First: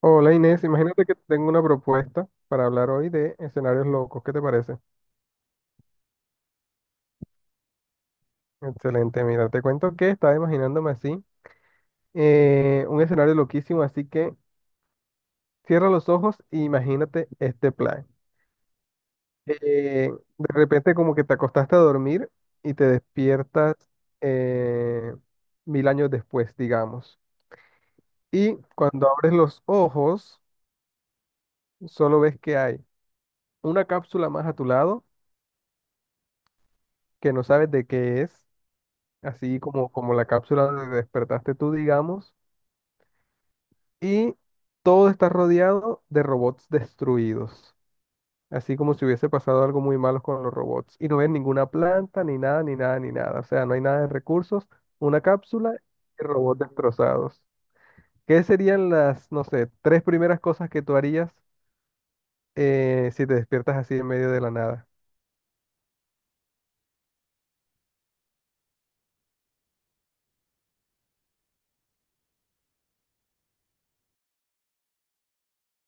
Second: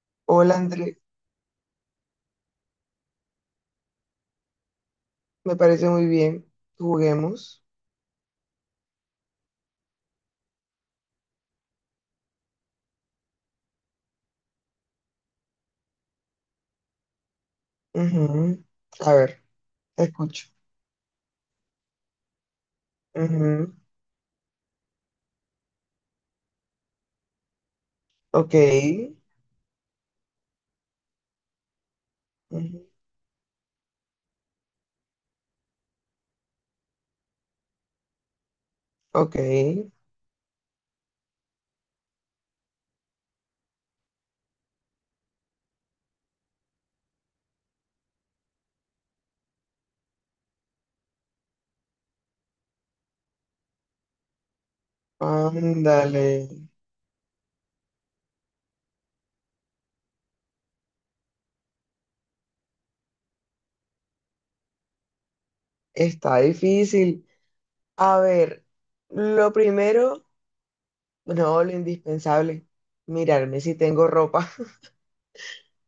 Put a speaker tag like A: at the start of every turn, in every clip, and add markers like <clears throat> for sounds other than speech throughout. A: Hola
B: Hola
A: Inés,
B: André,
A: imagínate que tengo una propuesta para hablar hoy de escenarios locos. ¿Qué te parece?
B: me parece muy bien. Juguemos.
A: Excelente, mira, te cuento que estaba imaginándome así, un escenario loquísimo, así que cierra los ojos e imagínate este plan.
B: Ujú. A ver, te
A: Eh, de
B: escucho.
A: repente como que te acostaste a dormir y te
B: Ujú.
A: despiertas eh, mil años después, digamos.
B: Ok.
A: Y cuando abres los ojos, solo ves que hay
B: Ujú.
A: una cápsula más a tu lado que no sabes de qué es,
B: Ok.
A: así como, como la cápsula donde despertaste tú, digamos, y todo está rodeado de robots destruidos, así como si hubiese pasado algo muy malo con los robots, y no ves ninguna planta, ni nada, ni nada, ni nada, o sea, no hay nada de recursos, una cápsula y
B: Ándale.
A: robots destrozados. ¿Qué serían las, no sé, tres primeras cosas que tú harías si te despiertas así en medio de la nada?
B: Está difícil. A ver, lo primero, no, lo indispensable, mirarme si tengo ropa. <laughs>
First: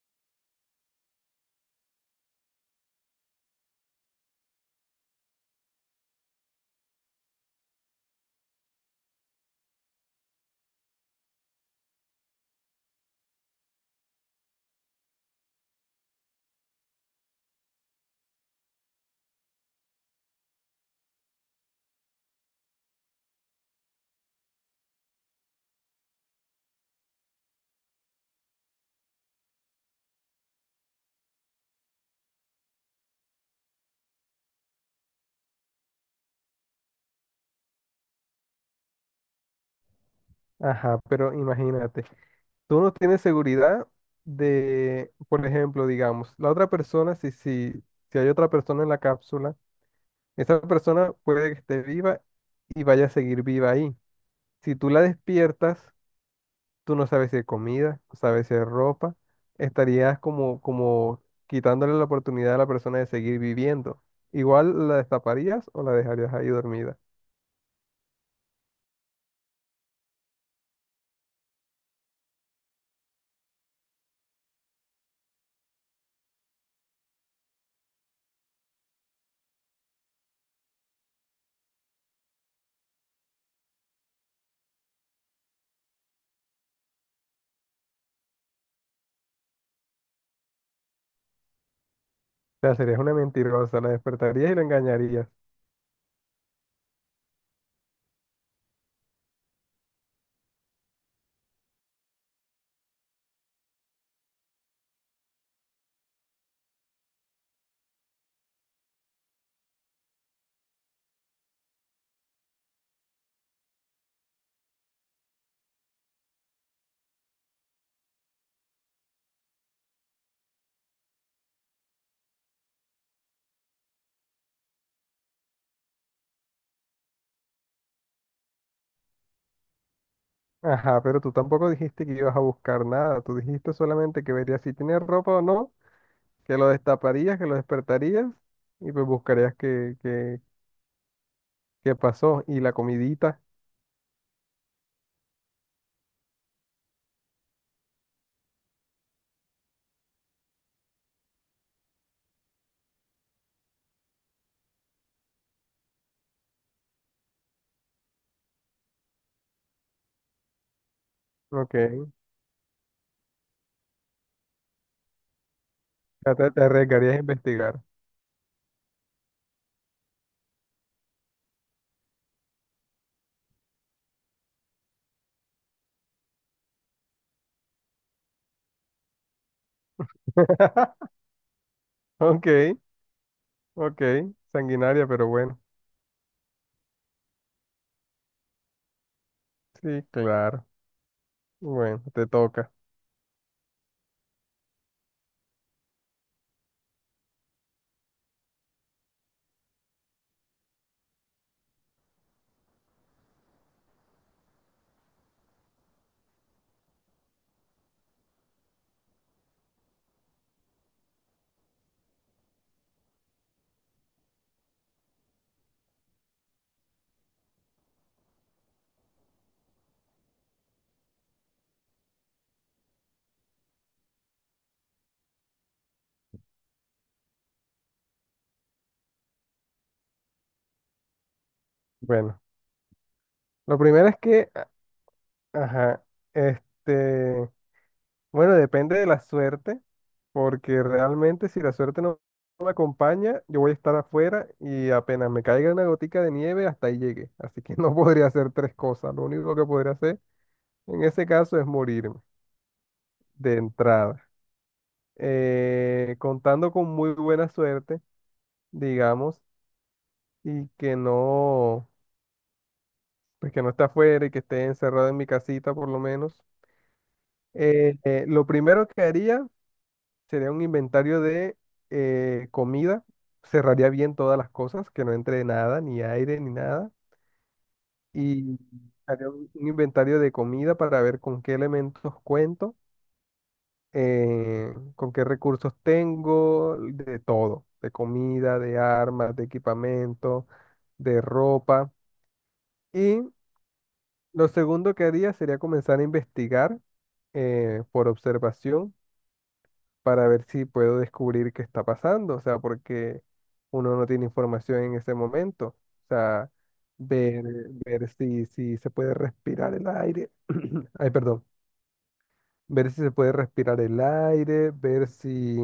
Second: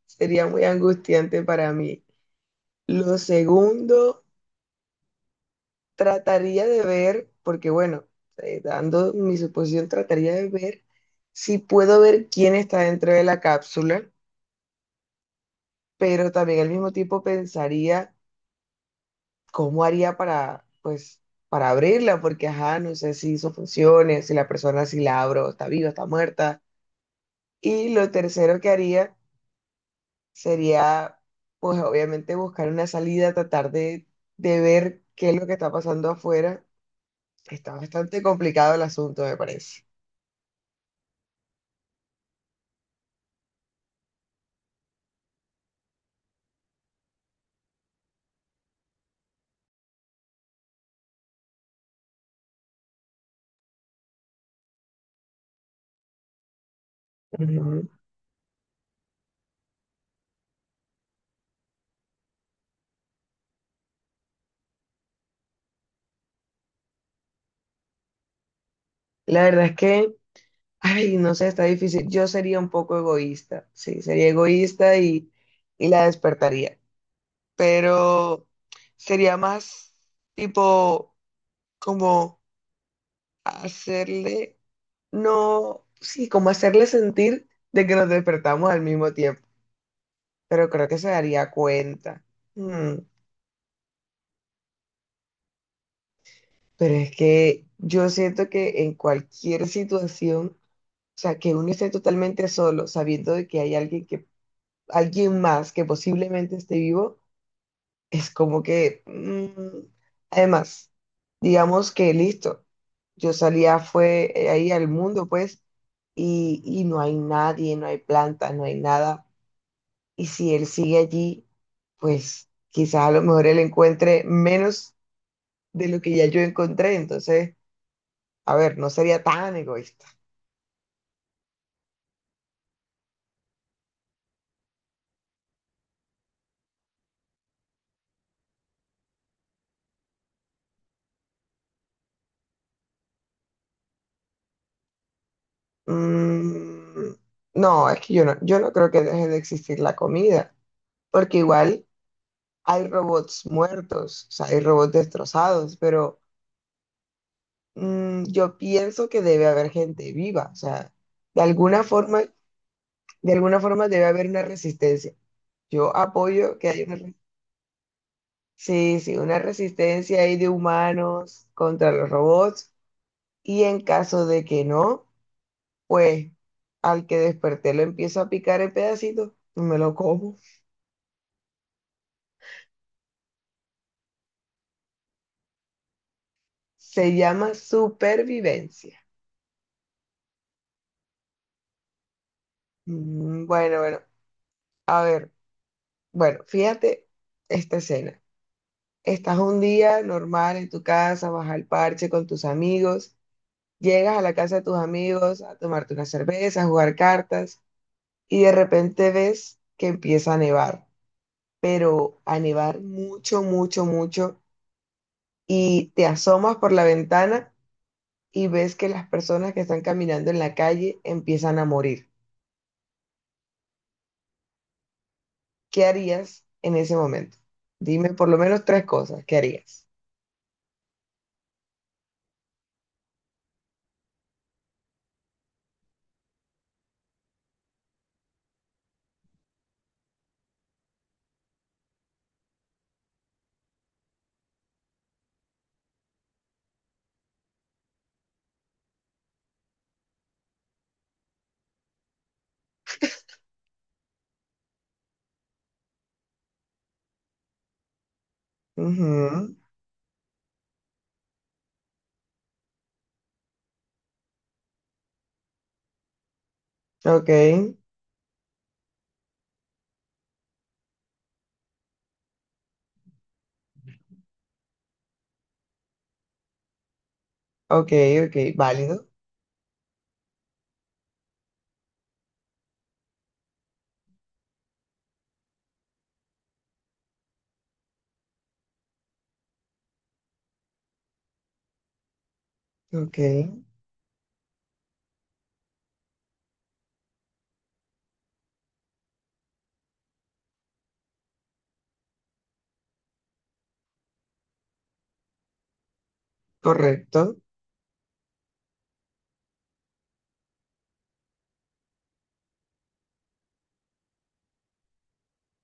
B: Sería muy angustiante para mí. Lo segundo, trataría de ver, porque bueno, dando mi suposición, trataría de ver si puedo ver quién está dentro de la cápsula, pero también al mismo tiempo pensaría cómo haría para, pues, para abrirla, porque ajá, no sé si eso funcione, si la persona, si la abro, está viva, está muerta. Y lo tercero que haría sería, pues, obviamente buscar una salida, tratar de ver qué es lo que está pasando afuera. Está bastante complicado el asunto, me parece.
A: Ajá, pero imagínate. Tú no tienes seguridad de, por ejemplo, digamos, la otra persona, si hay otra persona en la cápsula, esa persona puede que esté viva y vaya a seguir viva ahí. Si tú la despiertas, tú no sabes si hay
B: Ujú.
A: comida, no sabes si hay ropa, estarías como, como quitándole la oportunidad a la persona de seguir viviendo. Igual la destaparías o la dejarías ahí dormida.
B: La verdad es que, <laughs> ay, no sé, está difícil. Yo sería un poco egoísta, sí, sería egoísta y la despertaría, pero sería más tipo como hacerle, no, sí, como hacerle sentir de que nos despertamos al mismo tiempo, pero creo que se daría cuenta.
A: O sea,
B: Mm.
A: serías una mentirosa, la despertarías y la engañarías.
B: Pero es que yo siento que en cualquier situación, o sea, que uno esté totalmente solo, sabiendo de que hay alguien que alguien más que posiblemente esté vivo, es como que, además, digamos que listo, yo salía fue ahí al mundo, pues, y no hay nadie, no hay planta, no hay nada. Y si él sigue allí, pues quizás a lo mejor él encuentre menos de lo que ya yo encontré. Entonces, a ver, no sería tan egoísta.
A: Ajá, pero tú tampoco dijiste que ibas a buscar nada. Tú dijiste solamente que verías si tiene ropa o no, que lo destaparías, que lo despertarías y pues buscarías qué pasó. Y la comidita,
B: Mm, no, es que yo no creo que deje de existir la comida, porque igual hay robots muertos, o sea, hay robots destrozados, pero yo pienso que debe haber gente viva, o sea, de alguna
A: ok.
B: forma, de alguna forma debe haber una resistencia. Yo
A: Ya te,
B: apoyo
A: te
B: que haya una,
A: arriesgarías a investigar.
B: sí, sí, una resistencia ahí de humanos contra los robots y en caso de que no, pues al que desperté lo empiezo a picar en pedacitos y me lo como.
A: <laughs> Ok, ok. Sanguinaria, pero bueno.
B: Se llama supervivencia.
A: Sí, claro. Bueno, te toca.
B: Mm. Bueno, a ver. Bueno, fíjate esta escena. Estás un día normal en tu casa, vas al parche con tus amigos, llegas a la casa de tus amigos a tomarte una cerveza, a jugar cartas y de repente ves que empieza a nevar, pero a nevar mucho, mucho, mucho y te asomas por la ventana y ves que las personas que están caminando en la calle empiezan a morir. ¿Qué harías en ese momento? Dime por lo menos tres cosas. ¿Qué harías?
A: Bueno, lo primero es que, ajá, este, bueno, depende de la suerte. Porque realmente si la suerte no me acompaña, yo voy a estar afuera y apenas me caiga una gotica de nieve, hasta ahí llegué. Así que no <laughs> podría hacer tres cosas. Lo único que podría hacer en ese caso es morirme de entrada. Contando con muy buena suerte, digamos,
B: Ujú.
A: y que no, pues que no esté afuera y que esté encerrado en mi casita por lo menos.
B: Ok.
A: Lo primero que haría sería un inventario de comida. Cerraría bien todas las cosas, que no entre nada, ni aire, ni nada.
B: Ok, ok,
A: Y
B: válido.
A: haría un inventario de comida para ver con qué elementos cuento, con qué recursos tengo, de todo, de comida, de armas, de equipamiento, de ropa.
B: Ok,
A: Y lo segundo que haría sería comenzar a investigar por observación para ver si puedo descubrir qué está pasando, o sea, porque uno no tiene información en ese momento, o sea,
B: correcto.
A: ver, ver si, si se puede respirar el aire, <clears throat> ay, perdón, ver si se puede respirar el aire, ver si,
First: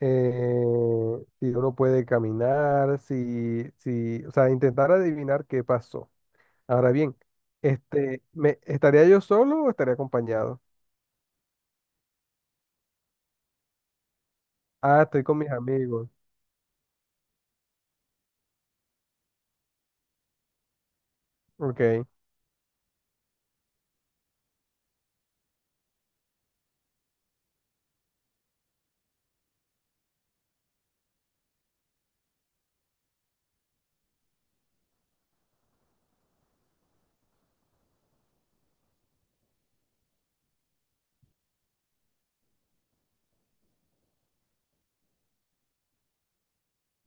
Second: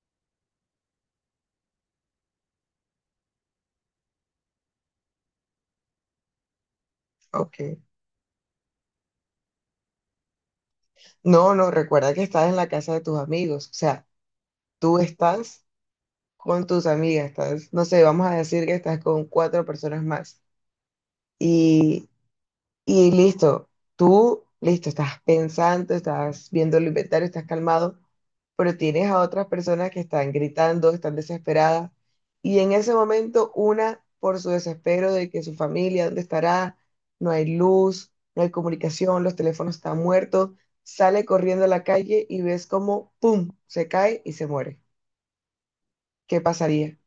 A: eh, si uno puede caminar, si, si, o sea, intentar adivinar qué pasó. Ahora bien,
B: Ok.
A: este, ¿me, estaría yo solo o estaría acompañado?
B: No, no, recuerda que estás en la casa de tus amigos. O sea, tú
A: Ah, estoy con mis
B: estás
A: amigos,
B: con tus amigas, estás, no sé, vamos a decir que estás con cuatro personas más.
A: ok.
B: Y listo, tú, listo, estás pensando, estás viendo el inventario, estás calmado, pero tienes a otras personas que están gritando, están desesperadas. Y en ese momento, una, por su desespero de que su familia, ¿dónde estará? No hay luz, no hay comunicación, los teléfonos están muertos, sale corriendo a la calle y ves como, ¡pum!, se cae y se muere. ¿Qué pasaría?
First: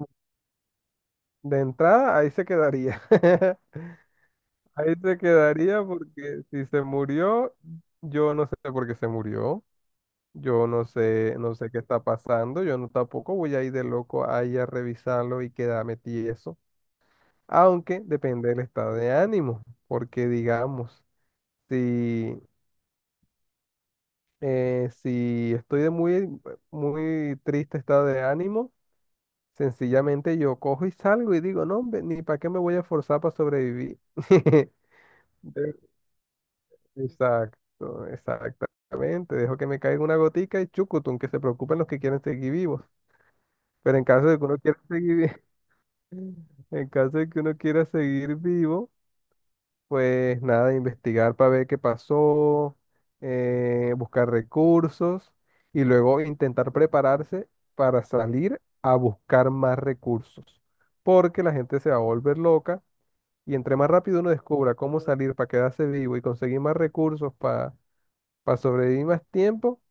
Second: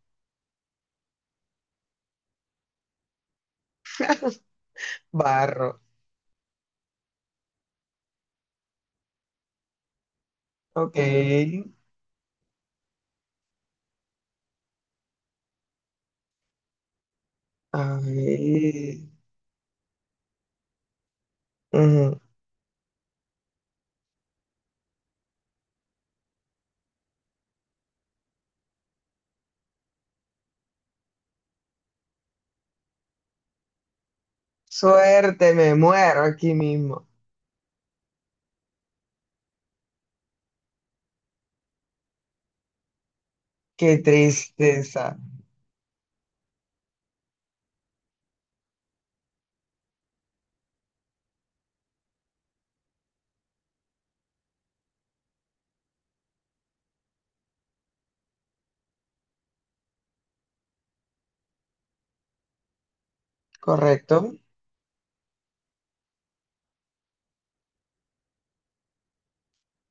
A: De entrada, ahí se quedaría. <laughs> Ahí se
B: Barro.
A: quedaría porque si se murió, yo no sé por qué se murió. Yo no
B: Ok.
A: sé, no sé qué está pasando. Yo no tampoco voy a ir de loco ahí a revisarlo y quedarme tieso. Aunque depende del estado
B: Ay.
A: de ánimo. Porque digamos,
B: Ujú.
A: si, si estoy de muy, muy triste estado de ánimo, sencillamente yo cojo y salgo y digo, no, hombre, ni para qué me voy a forzar para sobrevivir. <laughs>
B: Suerte, me
A: <laughs>
B: muero aquí mismo.
A: Exacto, exactamente. Dejo que me caiga una gotica y chucutun que se preocupen los que quieren seguir vivos. Pero
B: Qué
A: en caso de que uno quiera seguir,
B: tristeza.
A: vi- <laughs> en caso de que uno quiera seguir vivo, pues nada, investigar para ver qué pasó, buscar recursos y luego intentar prepararse para salir a buscar más recursos. Porque la gente se va a volver loca y entre más rápido uno
B: ¿Correcto?
A: descubra cómo salir para quedarse vivo y conseguir más recursos para sobrevivir más tiempo,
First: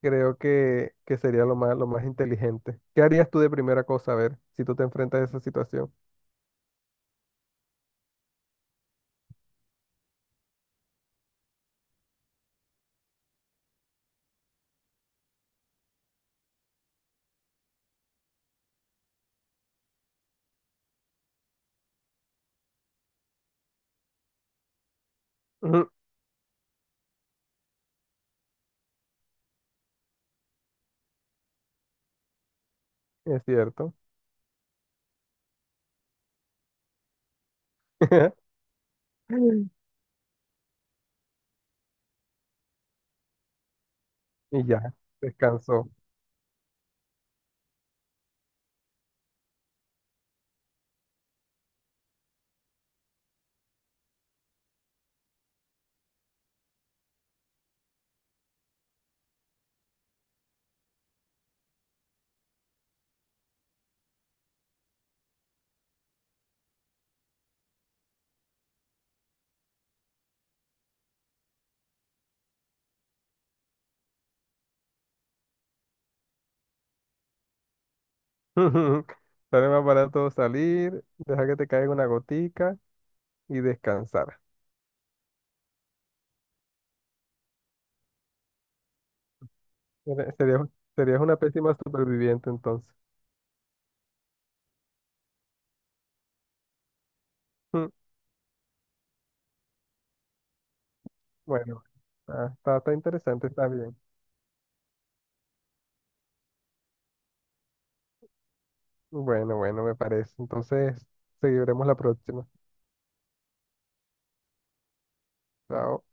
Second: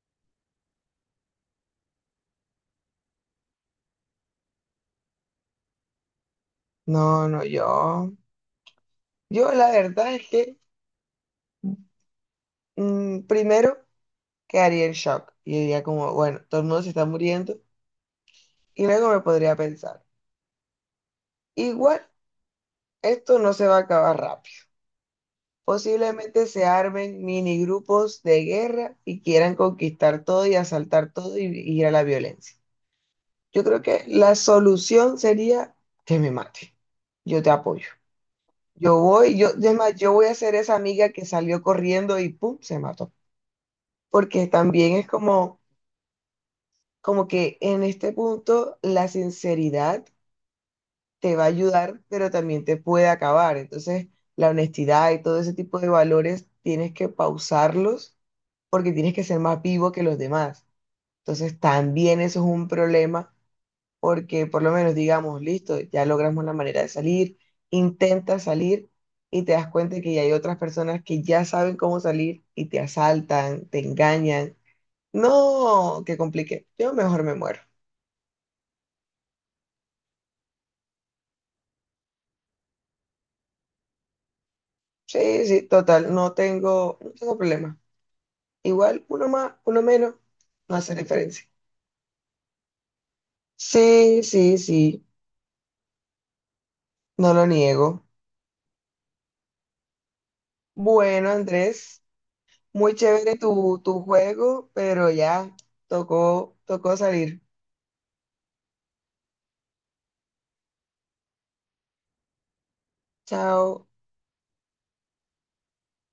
A: creo que sería lo más inteligente. ¿Qué harías tú de primera cosa, a ver, si tú te enfrentas a esa situación?
B: No, no, yo. Yo la verdad es que primero quedaría en shock y diría como, bueno, todo el mundo se está muriendo y luego me podría pensar, igual, esto no se va a acabar rápido.
A: Ujú,
B: Posiblemente se armen mini grupos de guerra y quieran conquistar todo y asaltar todo y ir a la violencia.
A: es
B: Yo creo
A: cierto.
B: que la solución sería que me mate. Yo te apoyo.
A: <laughs>
B: Es más, yo voy a ser esa amiga que salió corriendo y pum, se mató. Porque
A: Y
B: también
A: ya,
B: es como,
A: descansó.
B: como que en este punto la sinceridad te va a ayudar, pero también te puede acabar. Entonces, la honestidad y todo ese tipo de valores tienes que pausarlos porque tienes que ser más vivo que los demás. Entonces, también eso es un problema porque por lo menos digamos, listo, ya logramos la manera de salir, intenta salir y te das cuenta que ya hay otras personas que ya saben cómo salir y te asaltan, te engañan. No, que complique. Yo mejor me muero.
A: <laughs> Sale más barato salir, dejar que te caiga una gotica y descansar.
B: Sí, sí, total, no tengo problema. Igual, uno más, uno menos,
A: Serías,
B: no hace
A: serías una
B: diferencia.
A: pésima superviviente entonces.
B: Sí, sí, sí, no lo
A: Mm,
B: niego. Bueno,
A: bueno,
B: Andrés,
A: ah, está, está
B: muy chévere
A: interesante, está bien.
B: tu juego, pero ya tocó salir.
A: Bueno, bueno, me parece. Entonces, seguiremos la próxima.
B: Chao.
A: Chao.